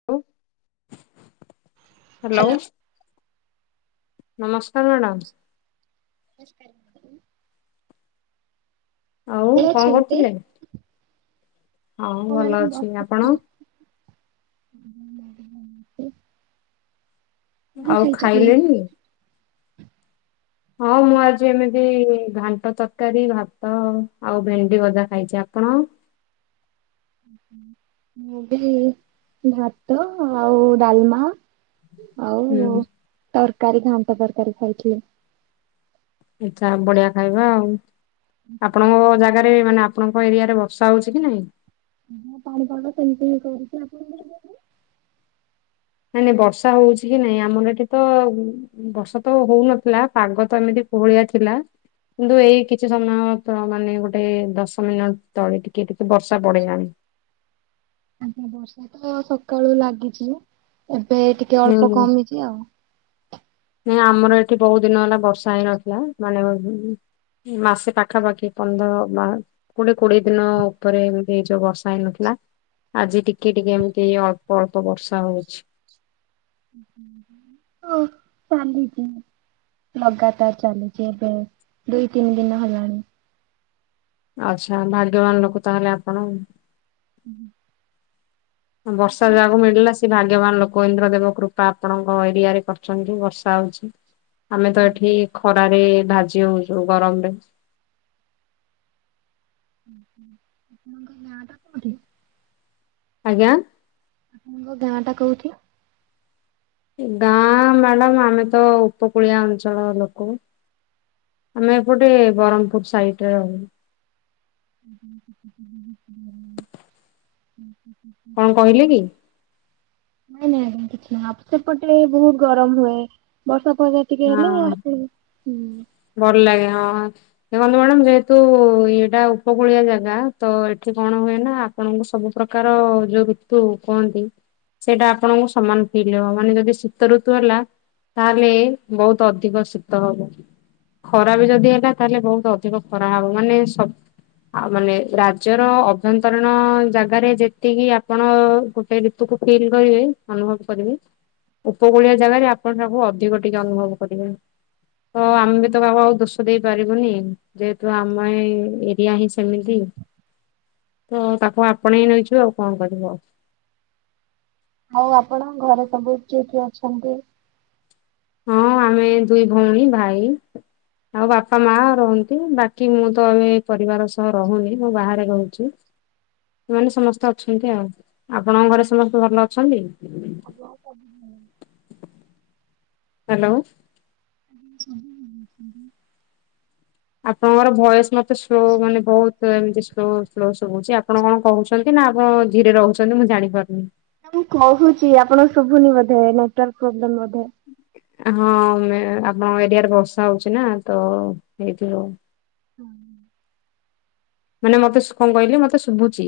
Hello hello hello. ନମସ୍କାରେ madam. ନମସ୍କାରେ। ଆଉ ଭଲ କଣ ଅଛନ୍ତି? କରୁଥିଲେ ହଁ ଭଲ ମ୍ୟାଡ଼ାମ ଅଛି ବସିଥିଲି। ଆପଣ? କଣ ଆଉ ଖାଇଛନ୍ତି? ଖାଇଲେଣି? ହଁ ମୁଁ ଆଜି ଏମିତି ଘାଣ୍ଟ ତ ରକାରୀ ଭାତ ଆଉ ଭେଣ୍ଡି ଭଜା ଖାଇଛି ଆପଣ? ମୁଁ ବି ହେଇ ଭାତ ଆଉ ଡାଲ୍ମା। ଆଉ ହୁଁ ତରକାରୀ ଘାଣ୍ଟ ତରକାରୀ ଖାଇଥିଲି। ଆଛା ବଢିଆ ଖାଇବା ଆଉ ଆପଣଙ୍କ ଜାଗା। ମାନେ ଆପଣଙ୍କ ଏରିଆରେ ବର୍ଷା ହଉଛି କି ନାଇଁ? ହଁ ପାଣିପାଗ ତ ସେମତି ହି କରୁଛି ଆପଣ [inaudible] ନାଇଁ ନାଇଁ ବର୍ଷା ହଉଛି କି ନାଇଁ ଆମର ଏଠି ତ। ବର୍ଷା ତ ହଉନଥିଲା ପାଗ ତ ଏମିତି କୋହଳିଆ ଥିଲା। କିନ୍ତୁ ଏଇ କିଛି ସମୟ ତ ମାନେ ଗୋଟେ ଦଶ ମିନଟ ତଳେ ଟିକେ ଟିକେ ବର୍ଷା ବଢିଲାଣି। ଆଜ୍ଞା ବର୍ଷା ତ ସକାଳୁ ଲାଗିଚି ଏବେ ଟିକେ ହୁଁ ଅଳ୍ପ କମିଚି ଆଉ। ନାଇଁ ଆମର ଏଠି ବହୁ ଦିନ ହେଲା ବର୍ଷା ହେଇନଥିଲା ମାନେ। [unintelligible] ମାସେ ପାଖାପାଖି ପନ୍ଦର ବା। କୋଡିଏ କୋଡିଏ ଦିନ ଉପରେ ଏମତି ଏଇ ଯୋଉ ବର୍ଷା ହେଇନଥିଲା। ଆଜି ଟିକେ ଟିକେ ଏମିତି ଅଳ୍ପ ଅଳ୍ପ ବର୍ଷା ହଉଛି। ହ ଚାଲିଚି। ଲଗାତାର୍ ଚାଲିଛି ଏବେ ଦୁଇ ତିନି ଦିନ ହେଲାଣି। ଆଚ୍ଛା ଭାଗ୍ୟବାନ୍ ଲୋକ ତାହେଲେ ଆପଣ। ହୁଁ ହୁଁ। ହଁ ବର୍ଷା ଯାହାକୁ ମିଳିଲା ସେ ଭା ଗ୍ୟବାନ୍ ଲୋକ ଇନ୍ଦ୍ର ଦେବ କୃପା ଆପଣଙ୍କ ଏରିଆରେ କରଛନ୍ତି ବର୍ଷା ହଉଛି। ଆମେ ତ ଏଠି ଖରାରେ ଭାଜି ହଉଛୁ ଗରମରେ। ହୁଁ ହୁଁ ଆପଣଙ୍କ ଗାଁ ଟା କୋଉଠି? ଆଜ୍ଞା। ଆପଣଙ୍କ ଗାଁ ଟା କୋଉଠି? ଏ ଗାଁ ମ୍ୟାଡ଼ାମ୍ ଆମେ ତ ଉପକୂଳିଆ ଅଞ୍ଚଳ ଲୋକ। ଆମେ ଏପଟେ ବ୍ରହ୍ମପୁର ସାଇଡ ରେ ରହୁ। [unintelligible] କଣ କହିଲେ କି? [unintelligible] ନାଇଁ ନାଇଁ ଆଁ କିଛି ନାହିଁ ସେପଟେ ବହୁତ ଗରମ ହୁଏ। ବର୍ଷା ପା ଟିକେ ହେଲା ହଁ ହୁଁ। ଭଲ ଲାଗେ ହଁ। ଦେଖନ୍ତୁ ମ୍ୟାଡାମ ଯେହେତୁ ଏଇଟା ଉପକୂଳିଆ ଜାଗା ତ ଏଠି କଣ ହୁଏ ନା ଆପଣ ସବୁ ପ୍ରକାର ଯୋଉ ଋତୁ କୁହନ୍ତି ସେଇଟା ଆପଣଙ୍କୁ ସମାନ ଫିଲ ହେବ ମାନେ ଯଦି ଶୀତ ଋତୁ ହେଲା ତାହେଲେ ବହୁତ ଅଧିକ ଶୀତ ହବ। ଖରା ବି ଯଦି ହେଲା ତାହେଲେ ବହୁତ ଅଧିକ ଖରା ହବ ମାନେ ସ ଆଉ ମାନେ ରାଜ୍ୟର ଅଭ୍ୟନ୍ତରୀଣ ଜାଗାରେ ଯେତିକି ଆପଣ ହେ ଋତୁକୁ ଫିଲ୍ କରିବେ ଅନୁଭବ କରିବେ ଉପକୂଳଆ ଜାଗାରେ ଆପଣ ତାକୁ ଅଧିକ ଟିକେ ଅନୁଭବ କରିବେ। ତ ଆମେ ବିତ କାହାକୁ ଆଉ ଦୋସ ଦେଇ ପାରିବୁନି ଯେହେତୁ ଆମ ଏ ଏରିଆ ହିଁ ସେମିତି। ତ ତାକୁ ଆପଣେଇ ନେଇଛୁ ଆଉ କଣ କରିବୁ ଆଉ। ଆଉ ଆପଣ ଘରେ ସବୁ କିିଏ କିଏ ଅଛନ୍ତି? ହଁ ଆମେ ଦୁଇ ଭଉଣୀ ଭାଇ ଆଉ ବାପା ମା ରହନ୍ତି ବାକି ମୁଁ ତ ଏବେ ପରିବାର ସହ ରହୁନି ମୁଁ ବାହାରେ ରହୁଚି। ସେମାନେ ସମସ୍ତେ ଅଛନ୍ତି ଆଉ। ଆପଣଙ୍କ ଘରେ ସମସ୍ତେ ଭଲ ଅଛନ୍ତି? [unintelligible] ହ୍ୟାଲୋ। [unintelligible] ଆପଣଙ୍କର ଭୟସ ମତେ ସ୍ଲୋ ମାନେ ବହୁତ ତ ଏମିତି ସ୍ଲୋ ସ୍ଲୋ ଶୁଭୁଚି ଆପଣ କଣ କହୁଛନ୍ତି ନା ଆପଣ ଝିରେ ରହୁଛନ୍ତି ମୁଁ ଜାଣିପାରୁନି। ମୁଁ କହୁଚି ଆପଣ ଶୁଭୁନି ବୋଧେ ନେଟୱାର୍ ପ୍ରୋବ୍ଲେ ବୋଧେ। ହଁ ମେ ଆପଣଙ୍କ ଏରିଆରେ ବର୍ଷା ହଉଛି ନା ତ ହେଇଥିବ। ମାନେ ମତେ କଣ କହିଲେ ମତେ ଶୁଭୁଚି।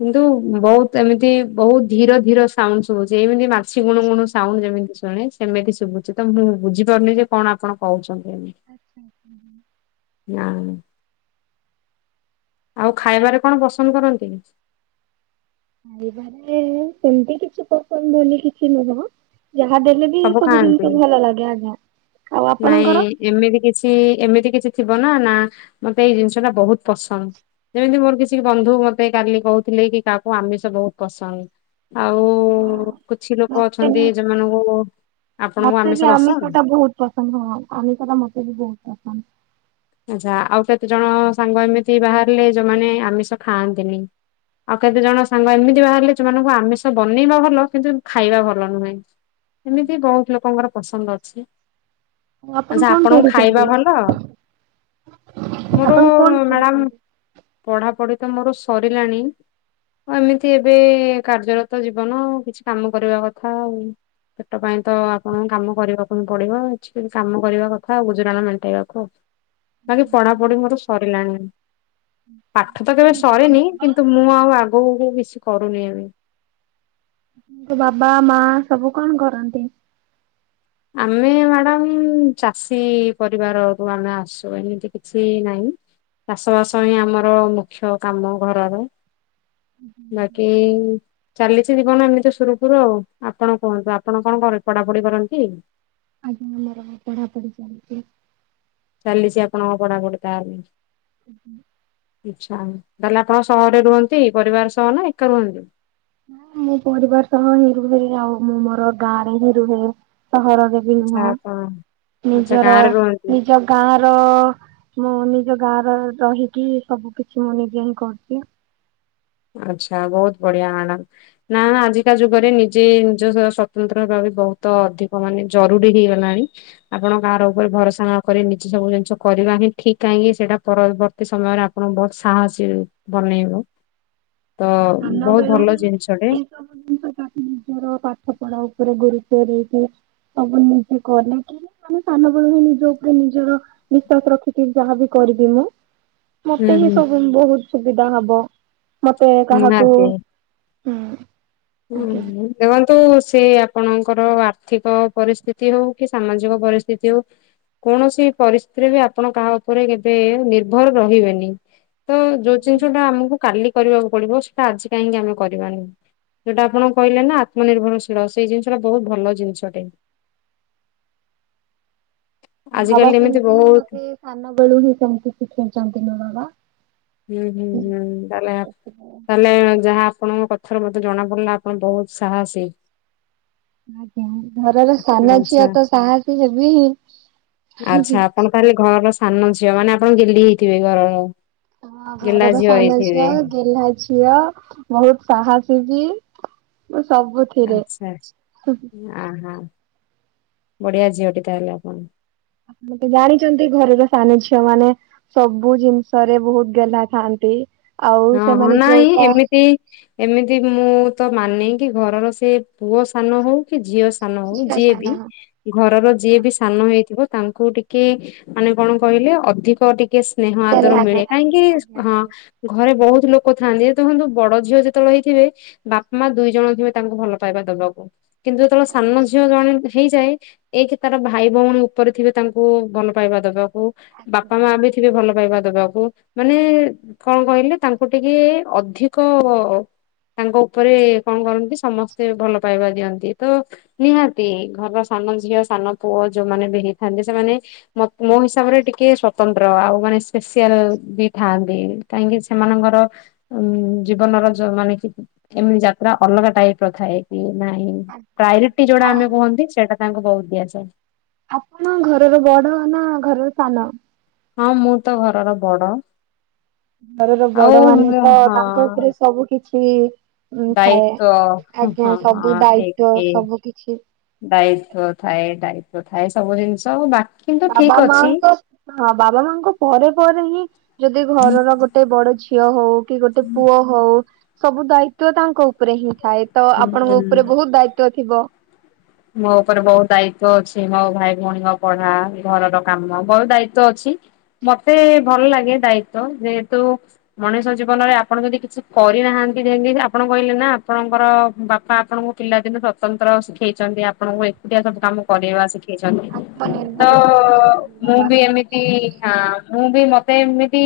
କିନ୍ତୁ ବହୁତ ଏମିତି ବହୁତ ଧିୀର ଧିର ସାଉଣ୍ଡ ସବୁଚି ଏମିତି ମାଛି ଗୁଣୁ ଗୁଣ ସାଉଣ୍ଡ ଯେମିତି ଶୁଣି ସେମିତି ଶୁଭୁଚି ତ ମୁଁ ବୁଝିପାରୁନି ଯେ କଣ ଆପଣ କହୁଚନ୍ତି ଏମତି। ନା ଆଉ ଖାଇବାରେ କଣ ପସନ୍ଦ କରନ୍ତି। ଖାଇିବାରେ ସେମିତି କିଛି ପସନ୍ଦଉନି କିଛି ନୁହଁ। ଯାହା ଦେଲେ ବି ସବୁ ଜିନିଷକୁ ଭଲ ଲାଗେ ଆଜ୍ଞା। ଆଉ ନାଇଁ ଆପଣଙ୍କର? ଏମିତି କିଛି ଏମିତି କିଛି ଥିବ ନା ନା ମତେ ଏଇ ଜିନିଷ ଟା ବହୁତ ପସନ୍ଦ। ଯେମିତି ମୋର କିଛି ବନ୍ଧୁ ମତେ କାଲି କହୁଥିଲେ କି କାହାକୁ ଆମିଷ ବହୁତ ପସନ୍ଦ। ଆଉ ହଁ କିଛି ଲୋକ ମତେ ବି ଅଛନ୍ତି ଯୋମାନଙ୍କୁ ମତେ ବି ଆମଷ ଟା ବହୁତ ପସନ୍ଦ ହଁ ଆମିଷ ଟା ମତେ ବି ବହୁତ ପସନ୍ଦ। ଆଛା ଆଉ କେତେଜଣ ସାଙ୍ଗ ଏମିତି ବାହାରିଲେ ଯୋଉମାନେ ଆମିଷ ଖାଆନ୍ତିନି। ଆଉ କେତେ ଜଣ ସାଙ୍ଗ ଏମିତି ବାହାରିଲେ ସେମାନଙ୍କୁ ଆମିଷ ବନେଇବା ଭଲ କିନ୍ତୁ ଖାଇବା ଭଲ ନୁହେଁ। ଏମିତି ବହୁତ ଲୋକଙ୍କର ପସନ୍ଦ ଅଛି। ଆଉ ଆପଣ ଆଛା କଣ ଆପଣଙ୍କୁ ପଢୁଛନ୍ତି ଖାଇବା ଭଲ ମୋର ଆପଣ କଣ ମ୍ୟାଡାମ ପଢୁଛନ୍ତି? ପଢାପଢି ତ ମୋର ସରିଲାଣି। ଏମିତି ଏବେ କାର୍ଯ୍ୟରତ ଜୀବନ କିଛି କାମ କରିବା କଥା ଆଉ। ସେଟ ପାଇଁ ତ ଆପଣଙ୍କ କାମ କରିବାକୁ ହଁ ପଡିବ କିଛି କାମ କରିବା କଥା ଆଉ ଗୁଜୁରାଣ ମେଣ୍ଟେଇବାକୁ ଆଉ। ବା କିି ପଢାପଢି ମୋର ସରିଲାଣି। ପାଠ ତ କେବେ ଆପଣଙ୍କ ସରେନି ବାବା କିନ୍ତୁ ମୁଁ ଆଉ ଆଗକୁ କିଛି କରୁନି ଏବେ। ବାବା ମା ସବୁ କଣ କରନ୍ତି। ଆମେ ମ୍ୟାଡାମ୍ ଚାଷୀ ପରିବାରରୁୁ ଆମେ ଆସୁ ଏମିତି କିଛି ନାହିଁ। ଚାଷ ବାସ ହିଁ ଆମର ମୁଖ୍ୟ କାମ ଘରର। ବାକି। ଚାଲିଛି ଜୀବନ ଏମିତି ସୁରୁଖୁରୁ ଆଉ ଆପଣ କୁହନ୍ତୁ ଆପଣ କଣ ପଢାପଢି କରନ୍ତି। ଆଜ୍ଞା ମୋର ପଢାପଢି ଚାଲିଛି। ଚାଲିଛି ଆପଣଙ୍କ ପଢାପଢି ତା ହେଲେ। ହଁ [inaudible] ଆଚ୍ଛା ତାହେଲେ ଆପଣ ସହରରେ ରୁହନ୍ତି ପରିବାର ସହ ନା ଏକା ରୁହନ୍ତି। ମୁଁ ପରିବାର ସହ ହିଁ ରୁହେ ଆଉ ମୁଁ ମୋର ଗାଁ ରେ ହିଁ ରୁହେ ସହରରେ। ବି ଆଚ୍ଛା ନୁହଁ ଆପଣ ଆଚ୍ଛା ନିଜର ଗାଁରେ ରୁହନ୍ତି। ନିଜ। ଗାଁ ର ମୁଁ ନିଜ ଗାଁ ର ରହିକି ସବୁ କିଛି ମୁଁ ନିଜେ ହିଁ କରୁଛି। ଆଚ୍ଛା ବହୁତ୍ ବଢିଆ ଆନା। ନା ଆଜିକା ଯୁଗରେ ନିଜେ ନିଜ ସ୍ବତନ୍ତ୍ର ଭାବେ ବହୁତ ଅଧିକ ମାନେ। ଜରୁରୀ ହେଇଗଲାଣି ଆପଣ ଗାଁ ର ଉପରେ ଭରସା ନ କରି। ସବୁ ଜିନିଷ କରିବା ହିଁ ଠିକ୍ କାହିଁକି ସେଇଟା ପରବର୍ତ୍ତୀ ସମୟରେ ଆପଣ ବହୁତ ସାହସି। ବନେଇବ ତ ସାନ ବହୁତ ବେଳୁ ଭଲ ହିଁ ଜିନିଷଟେ। ଏଇ ସବୁ ଜିନିଷ ତାକୁ ନିଜର ପାଠପଢା ଉପରେ ଗୁରୁତ୍ୱ ଦେଇକି ସବୁ ନିଜେ କରିକି। ଆମେ ସାନବେଳୁ ହିଁ ନିଜ ଉପରେ ନିଜର ବିଶ୍ଵାସ ରଖିକି ଯାହାବି କରିବି ମୁଁ। ହୁଁ ମତେ ହିଁ ହୁଁ ସବୁ ବହୁତ ସୁବିଧା ହବ। ମତେ କାହାକୁ ହୁଁ। ହୁଁ ଆଜ୍ଞା। ହୁଁ। ଦେଖନ୍ତୁ ସେ ଆପଣଙ୍କର ଆର୍ଥିକ ପରିସ୍ଥିତି ହଉ କି ସାମାଜିକ ପରିସ୍ଥିତି ହଉ। କୌଣସି ପରିସ୍ଥିତିରେ ବି ଆପଣ କାହା ଉପରେ କେବେ ନିର୍ଭର ରହିବେନି। ତ ଯୋଉ ଜିନିଷ ମୋ ଟା ଆମକୁ କାଲି କରିବାକୁ ପଡିବ ସେଇଟା ଆଜି କାହିଁକି ଆମେ କରିବାନି। ଯୋଉଟା ଆପଣ କହିଲେ ନା ଆତ୍ମନିର୍ଭରଶୀଳ ସେଇ ଜିନିଷଟା ବହୁତ ଭଲ ଜିନିଷଟେ। ବାବା ଆଜିକାଲି ଏମିତି ସେମତି ହି ବହୁତ ମତେ ସାାନନା ବଳୁ ହି ସେମତି ଶିକ୍ଷଣ ଚାନ୍ତି ମ ବାବା [inaudible] ହୁଁ ହୁଁ ହୁଁ ତାହେଲେ ତାହେଲେ ଯାହା ଆପଣଙ୍କ କଥା। ଏଥର ମତେ ଜଣା ପଡ଼ିଲା ଆପଣ ବହୁତ ସାହାସି। ଆଜ୍ଞା ଘରର ସାନ ଝିଅ ଆଚ୍ଛା ତ ସାହସି ହେବି ହିଁ। ଆଚ୍ଛା ଆପଣ ତାହେଲେ ଘରର ସାନ ଝିଅ ମାନେ ଆପଣ ଗେହ୍ଲି ହେଇଥିବେ ଘରର। ହଁ ଗେହ୍ଲା ଘରର ଝିଅ ସାନ ଝିଅ ହେଇଥିବେ ଗେହ୍ଲା ଝିଅ ବହୁତ ସାହସି ବି। ସବୁଥିରେ ଆଚ୍ଛା ଆହା ବଢିଆ ଝିଅଟି ତାହେଲେ ଆପଣ। ମତେ ଜାଣିଛନ୍ତି ଘରର ସାନ ଝିଅ ମାନେ। ସବୁ ଜିନିଷ ରେ ବହୁତ ଗେହ୍ଲାଥାନ୍ତି ଆଉ ହଁ ହଁ ସେମାନେ ନାଇଁ ଯୋଉଟା। ଏମିତି ଏମିତି ମୁଁ ତ ମାନେ କିି ଘରର ସେ ପୁଅ ସାନ ହଉ କି ଝିଅ। ସାନ ହଉ ଝିଅ ଯିଏ ବି ସାନ ଘରର ଯିଏ ବି ସାନ ହେଇଥିବ ତାଙ୍କୁ ଟିକେ। କି ମାନେ କଣ କହିଲେ ଅଧିକ ଟିକେ ସ୍ନେହ ଆଦର ଗେହ୍ଲା ମିଳେ କରନ୍ତି ଆଜ୍ଞା କାହିଁକି ହଁ। ଆଜ୍ଞା। ଘରେ ବହୁତ ଲୋକ ଥାଆନ୍ତି ଦେଖନ୍ତୁ ବଡ ଝିଅ ଯେତେବେଳେ ହେଇଥିବେ। ବାପା ମା ଦୁଇ ଜଣ ଥିବେ ତାଙ୍କୁ ଭଲ ପାଇବା ଦବାକୁ। କିନ୍ତୁ ଯେତେବେଳେ ସାନ ଝିଅ ଜଣେ ହେଇଯାଏ। ଏଇ କିି ତାର ଭାଇ ଭଉଣୀ ଉପରେ ଥିବେ ତାଙ୍କୁ ଭଲ ପାଇବା ଦବାକୁ ଆଜ୍ଞା। ବାପା ମା ବି। ଥିବେ ଭଲ ପାଇବା ଦବାକୁ ମାନେ। କଣ କହିଲେ ତାଙ୍କୁ ଟିକେ ଅଧିକ। ତାଙ୍କ ଉପରେ କଣ କରନ୍ତି ସମସ୍ତେ ଭଲ ପାଇବା ଦିଅନ୍ତି ତ। ନିହାତି ଘରର ସାନ ଝିଅ ସାନ ପୁଅ ଯୋଉମାନେ ବି ହେଇଥାନ୍ତି ସେମାନେ ମୋ ହିସାବରେ ଟିକେ ସ୍ଵତନ୍ତ୍ର ଆଉ ମାନେ ଷ୍ପେସିଆଲ ବି ଥାନ୍ତି। କାହିଁକି ସେମାନଙ୍କର ଉ ଜୀବନର ଯ ମାନେ ଚି ଏମିତି ଯାତ୍ରା ଅଲଗା ଟାଇପ ର ଥାଏ କିି ନାହିଁ? ପ୍ରାୟୋରିଟି ଯୋଉଟା ଆଉ ଆମେ କୁହନ୍ତି ସେଇଟା ତାଙ୍କୁ ବହୁତ ଦିଆଯାଏ। ଆପଣ ଘରର ବଡ ନା ଘରର ସାନ। ହଁ ମୁଁ ତ ଘରର ବଡ। ଘରର ଆଉ ବଡ ମାନେ ମୁଁ ତ ତାଙ୍କ ହଁ ଉପରେ ସବୁ କିଛି ଉଁ ଥାଏ ଦାୟିତ୍ଵ ହଁ ହଁ ଆଜ୍ଞା ସବୁ ଦାୟିତଵ ସବୁ କିଛି। ଦାୟିତ୍ୱ ଥାଏ ଦାୟିତ୍ଵ ଥାଏ ସବୁ ଜିନିଷ ବାକି କିନ୍ତୁ ବାବା ଠିକ ଅଛି। ମାଙ୍କ ହଁ ବାବା ମାଙ୍କ ପରେ ପରେ ହିଁ ଯଦି ଘରର ଗୋଟେ ଗୋଟେ ବଡ ଝିଅ ହଉ କି ଗୋଟେ ପୁଅ ହଉ ସବୁ ଦାୟିତଵ ତାଙ୍କ ଉପରେ ହିଁ ଥାଏ। ତ ହୁଁ ଆପଣଙ୍କ ଉପରେ ବହୁତ ଦାୟିତ୍ଵ ଥିବ। ମୋ ଉପରେ ବହୁତ ଦାୟିତ୍ଵ ଅଛି ମୋ ଭାଇ ଭଉଣୀଙ୍କ ପଢା ଘରର କାମ ବହୁତ ଦାୟିତ୍ଵ ଅଛି। ମୋତେ ଭଲ ଲାଗେ ଦାୟିତ୍ଵ ଯେହେତୁ ମଣିଷ ଜୀବନରେ ଆପଣ ଯଦି କିଛି କରିନାହାନ୍ତି ଯେମିତି ଆପଣ କହିଲେ ନା ଆପଣଙ୍କର ବାପା ଆପଣଙ୍କୁ ପିଲାଦିନରୁ ସ୍ଵତନ୍ତ୍ର ଶିଖେ ଚନ୍ତି, ଆପଣଙ୍କୁ ଏକୁଟିଆ ସବୁ କାମ ଆଜ୍ଞା କରେଇବା ଶିଖେଇଚନ୍ତି ତ ଆତ୍ମନିର୍ଭର ଶିଖେଇଛନ୍ତି ମୋ ମୁଁ ବାବା। ବି ଏମିତ ଇ ହଁ ମୁଁ ବି ମତେ ଏମିତି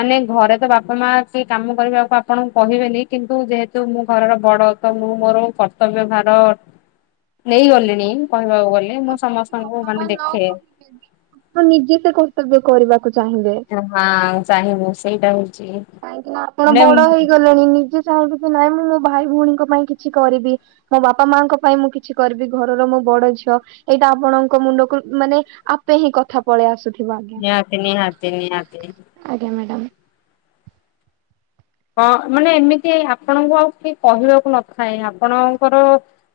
ମାନେ ଘରେ ତ ବାପା ମା କିଏ କାମ କରିବାକୁ ଆପଣଙ୍କୁ କହିବେନି କିନ୍ତୁ ଯେହେତୁ ମୁଁ ଘରର ବଡ ତ ମୁଁ ମୋର କର୍ତ୍ତବ୍ୟ ଭାର ନେଇ ଗଲିଣି କହିବାକୁ ଗଲେ ମୁଁ ସମସ୍ତଙ୍କୁ ମାନେ ଦେଖେ। ଆପଣ ନିଜେ ତ କର୍ତ୍ତବ୍ୟ କରିବାକୁ ଚାହିଁବେ। ହଁ ଚାହିଁବୁ ସେଇଟା ହଉଚି କାହିଁକି ନା ଆପଣ ବଡ ହେଇଗଲେଣି। ନିଜେ ଚାହିଁବେ କି ନାଇଁ ମୁଁ ମୋ ଭାଇ ଭଉଣୀଙ୍କ ପାଇଁ କିଛି କରିବି। ମୋ ବାପା ମାଙ୍କ ପାଇଁ ମୁଁ କିଛି କରିବି। ଘରର ମୁଁ ବଡ ଝିଅ। ଏଇଟା ଆପଣଙ୍କ ମୁଣ୍ଡକୁ ମାନେ ଆପେ ହିଁ କଥା ପଳେଇ ଆସୁଥିବା ନିହାତି ନିହାତି ନିହାତି। ଆଜ୍ଞା ମ୍ୟାଡ଼ାମ୍। ହଁ ମାନେ ଏମିତି ଆପଣଙ୍କୁ ଆଉ କେହି କହିବାକୁ ନଥାଏ। ଆପଣଙ୍କର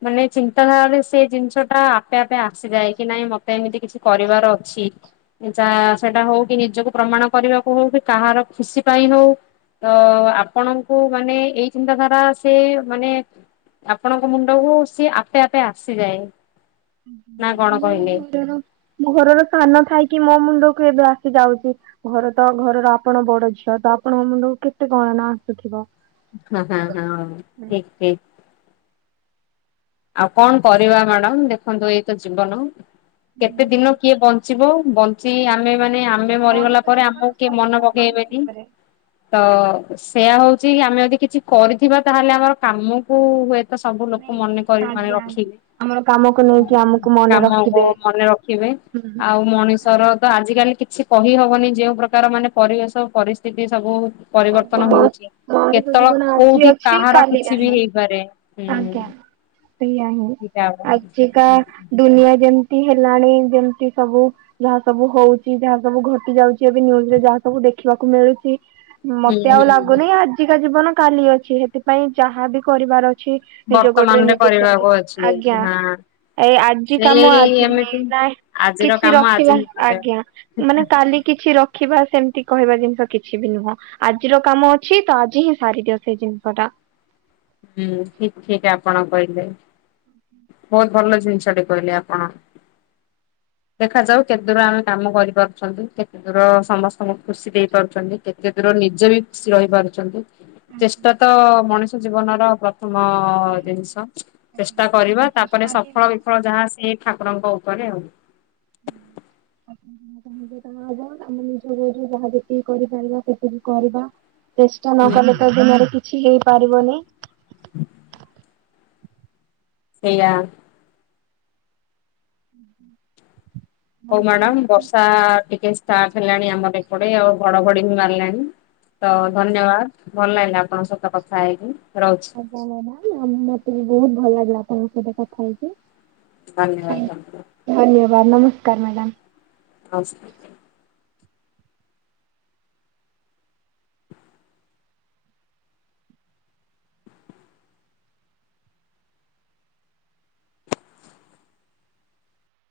ମାନେ ଚିନ୍ତାଧାରାରେ ସେ ଜିନିଷ ଟା ଆପେ ଆପେ ଆସିଯାଏ କି ନାଇଁ ମତେ ଏମିତି କିଛି କରିବାର ଅଛି। ଯା ସେଟା ହଉ କି ନିଜକୁ ପ୍ରମାଣ କରିବାକୁ ହଉ କି କାହାର ଖୁସି ପାଇଁ ହଉ। ତ ଆପଣଙ୍କୁ ମାନେ ଏଇ ଚିନ୍ତାଧାରା ଆସେ ମାନେ ଆପଣଙ୍କ ମୁଣ୍ଡକୁ ସିଏ ଆପେ ଆପେ ଆସିଯାଏ। ନା କଣ କହିଲେ? [inaudible] ଘରର ସାନ ଥାଇକି ମୋ ମୁଣ୍ଡକୁ ଏବେ ଆସି ଯାଉଚି। ଘର ତ ଘରର ଆପଣ ବଡ ଝିଅ ତ ଆପଣଙ୍କ ମୁଣ୍ଡକୁ କେତେ କଣ ନ ଆସୁଥିବ। ହଁ ହଁ ହଁ ଠିକ ଠିକ। ଆଉ କଣ କରିବା ମାଡାମ ଦେଖନ୍ତୁ ଏଇତ ଜୀବନ କେତେ ଦିନ କିଏ ବ ଞ୍ଚିବ ବଞ୍ଚି ଆମେ ମାନେ ଆମେ ମରିଗଲା ପରେ ଆମକୁ କିଏ ମନ ପକେଇବେନି। ତ ସେୟା ହଉଚି ଆମେ ଯଦି କିଛି କରିଥିବା ତାହେଲେ ଆମର କାମକୁ ହୁଏ ତ ସବୁ ଲୋକ ମନେ [inaudible] ରଖିବେ ଆମର କାମକୁ ନେଇକି ଆମକୁ ମନେ କାମକୁ ରଖିବେ। ମନେ ରଖିବେ। ଆଉ ଉ ମଣିଷର ତ ଆଜିିକାଲି କିଛି କହି ହବନି ଯେଉଁ ପ୍ରକାର ମାନେ ପରିବେଶ ପରିସ୍ଥିତି ସବୁ ପରିବର୍ତ୍ତନ ହଉଚି। ମଣିଷ କେତେବଳ ଜୀବନ ଆଜି କୋଉଠି ଅଛି କାହାର କାଲି କିଛି ବି ନାହିଁ ହେଇପାରେ ହୁଁ। ଏଇଆ ହିଁ ସେଇଟା ଆଉ। ଆଜିକା ଦୁନିଆ ଯେମତି ହେଲାଣି ଯେମତି ସବୁ ଯାହା ସବୁ ହଉଚି ଯାହା ସବୁ ଘଟି ଯାଉଚି ଏବେ ନ୍ୟୁଜରେ ଯାହା ସବୁ ଦେଖିବାକୁ ମିଳିଚି ହୁଁ ମତେ ଆଉ ହୁଁ ଲାଗୁନି ଆଜିକା ଜୀବନ କାଲି ଅଛି ହେଥିପାଇଁ ଯାହାବି କରିବାର ଅ ଛି ନିଜ ଗୋଡ଼ରେ ବର୍ତ୍ତମାନରେ ନିଜେ ଠିଆ କରିବାକୁ ହେଇ ଅଛି ଆଜ୍ଞା। ହଁ। ଏଇ ଆଜି କାମ ସେଇ ଆଜି ହିଁ ଏମିତି ନା ଆଜିର କିଛି କାମ ଆଜି ରଖିବନ୍ ହିଁ କରିବା। ଆଜ୍ଞା ମାନେ କାଲି କିଛି ରଖିବା ସେମତି କହିବା ଜିନଷ କିଛି ବି ନୁହଁ। ଆଜିର କାମ ଅଛି ତ ଆଜି ହିଁ ସାରି ଦିଅ ସେ ଜିନଷ ଟା। ହୁଁ ଠିକ୍ ଠିକ୍ ଆପଣ କହିଲେ। ବହୁତ ଭଲ ଜିନଷ ଟେ କହିଲେ ଆପଣ। ଦେଖାଯାଉ କେତେ ଦୂର ଆମେ କାମ କରିପାରୁଛନ୍ତି କେତେ ଦୂର ଅ ସମସ୍ତଙ୍କୁ ଖୁସି ଦେଇପାରୁଚନ୍ତି କେ କେତେ ଦୂର ନିଜେ ବି ଖୁସି ରହିପାରୁଚନ୍ତି ଚେଷ୍ଟା ତ ଅ ଅ ମଣିଷ ଜୀବନର ପ୍ର ଥମ ଜିନଷ ଚେଷ୍ଟା କରିବା ତାପରେ ସଫଳ ବିଫଳ ଯାହା ସିଏ ଠାକୁରଙ୍କ ଉପରେ ଆଉ। [inaudible] ଯୋଉଟା ହ ହବ ଆମ ନିଜ ଗୋଡ଼ରେ ଯାହା ଯେତିକି କରିପାରିବା ସେତିକି କରିବା। ଚେଷ୍ଟା ନ ହୁଁ କଲେ ତ ଦୁନିଆରେ କିଛି ହେଇପାରିବନି। ସେଇଆଁ। ହୁଁ ହୁଁ। ହଉ ମାଡ଼ାମ ବର୍ଷା ଆ ଆ ଟିକେ ଷ୍ଟାର୍ଟ ହେଲାଣି ଆମର ଏପଟେ ଆଉ ଘଡ଼ଘଡ଼ି ବି ମାରଲାଣି ତ ଧନ୍ୟବାଦ ଭଲ ଲାଗିଲା ଆପଣଙ୍କ ସହିତ କଥା ହେଇକି ରହୁଛି। ଆଜ୍ଞା ମ୍ୟାଡ଼ାମ୍ ଆଉ ମତେ ବି ବହୁତ ଭଲ ଲାଗିଲା ଆପଣଙ୍କ ସହିତ କଥା ହେଇକି। ଧନ୍ୟବାଦ। ଧନ୍ୟବାଦ ନମସ୍କାର ମାଡ଼ାମ୍। ଅଂଶ